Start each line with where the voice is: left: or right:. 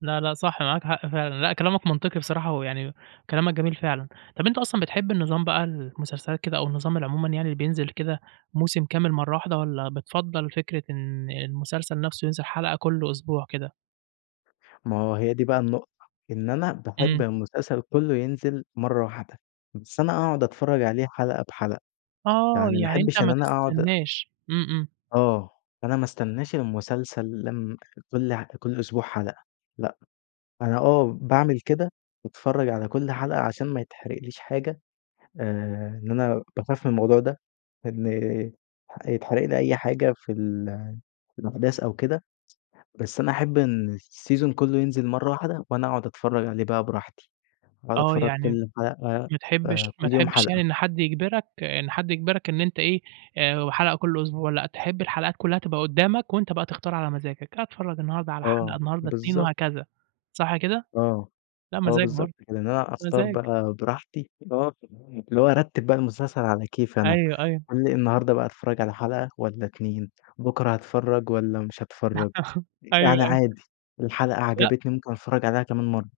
right: لأ، لأ، صح معاك حق فعلًا، لأ كلامك منطقي بصراحة، ويعني كلامك جميل فعلًا، طب أنت أصلًا بتحب النظام بقى المسلسلات كده أو النظام العمومًا يعني بينزل كده موسم كامل مرّة واحدة، والّا بتفضّل فكرة إن المسلسل نفسه ينزل حلقة كل أسبوع كده؟
left: ما هو هي دي بقى النقطة، إن أنا باحب
right: إمم.
left: المسلسل كلّه ينزل مرّة واحدة، بس أنا اقعُد اتفرّج عليه حلقة بحلقة،
right: آه،
left: يعني ما
right: يعني أنت
left: احبش إن
right: ما
left: أنا اقعُد أ
right: تستناش إمم، إمم.
left: آه، أنا ما استناش المسلسل لمّا كل ح كل أسبوع حلقة لأ، أنا آه باعمل كده باتفرّج على كل حلقة عشان ما يتحرقليش حاجة آآ، إن أنا باخاف من الموضوع ده، إن ح يتحرق لي أي حاجة في ال في الأحداث أو كده، بس أنا احب إن السيزون كلّه ينزل مرّة واحدة، وأنا اقعُد اتفرّج عليه بقى براحتي، واقعُد
right: آه،
left: اتفرّج
right: يعني م
left: كل حلقة
right: ما
left: آآ،
right: تحبش ما
left: كل يوم
right: تحبش يعني
left: حلقة.
right: إن حد يجبرك إن حد يجبرك إن أنت إيه آآ، وحلقة كل أسبوع لأ تحب الحلقات كلّها تبقى قدّامك، وأنت بقى تختار على مزاجك، أتفرّج النهارده على حلقة
left: آه،
right: النهارده 2
left: بالضبط.
right: وهكذا صح كده؟
left: آه،
right: لا
left: آه،
right: مزاج برضه،
left: بالضبط كده إن أنا أختار
right: مزاج.
left: بقى براحتي آه، اللي هو ارتّب بقى المسلسل على كيفي أنا،
right: أيوه، أيوه.
left: قال لي النهارده بقى اتفرّج على حلقة والّا 2 بكرة هاتفرّج والّا مش هاتفرّج،
right: أيوه،
left: يعني
right: آيوه.
left: عادي الحلقة
right: لأ.
left: عجبتني ممكن اتفرّج عليها كمان مرّة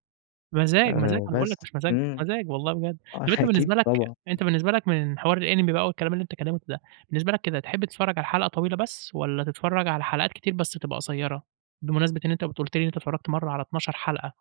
right: مزاج، مزاج،
left: آآ،
right: أنا باقول لك
left: بس
right: مش مزاج،
left: إمم،
right: مزاج والله بجد،
left: آه
right: طب أنت بالنسبة
left: أكيد
right: لك
left: طبعًا.
right: أنت بالنسبة لك من حوار الأنمي بقى والكلام اللي أنت اتكلّمته ده، بالنسبة لك كده تحب تتفرّج على حلقة طويلة بس، والّا تتفرّج على حلقات كتير بس تبقى قصيّرة؟ بمناسبة إن أنت كنت قُلت لي إن أنت اتفرّجت مرّة على 12 حلقة.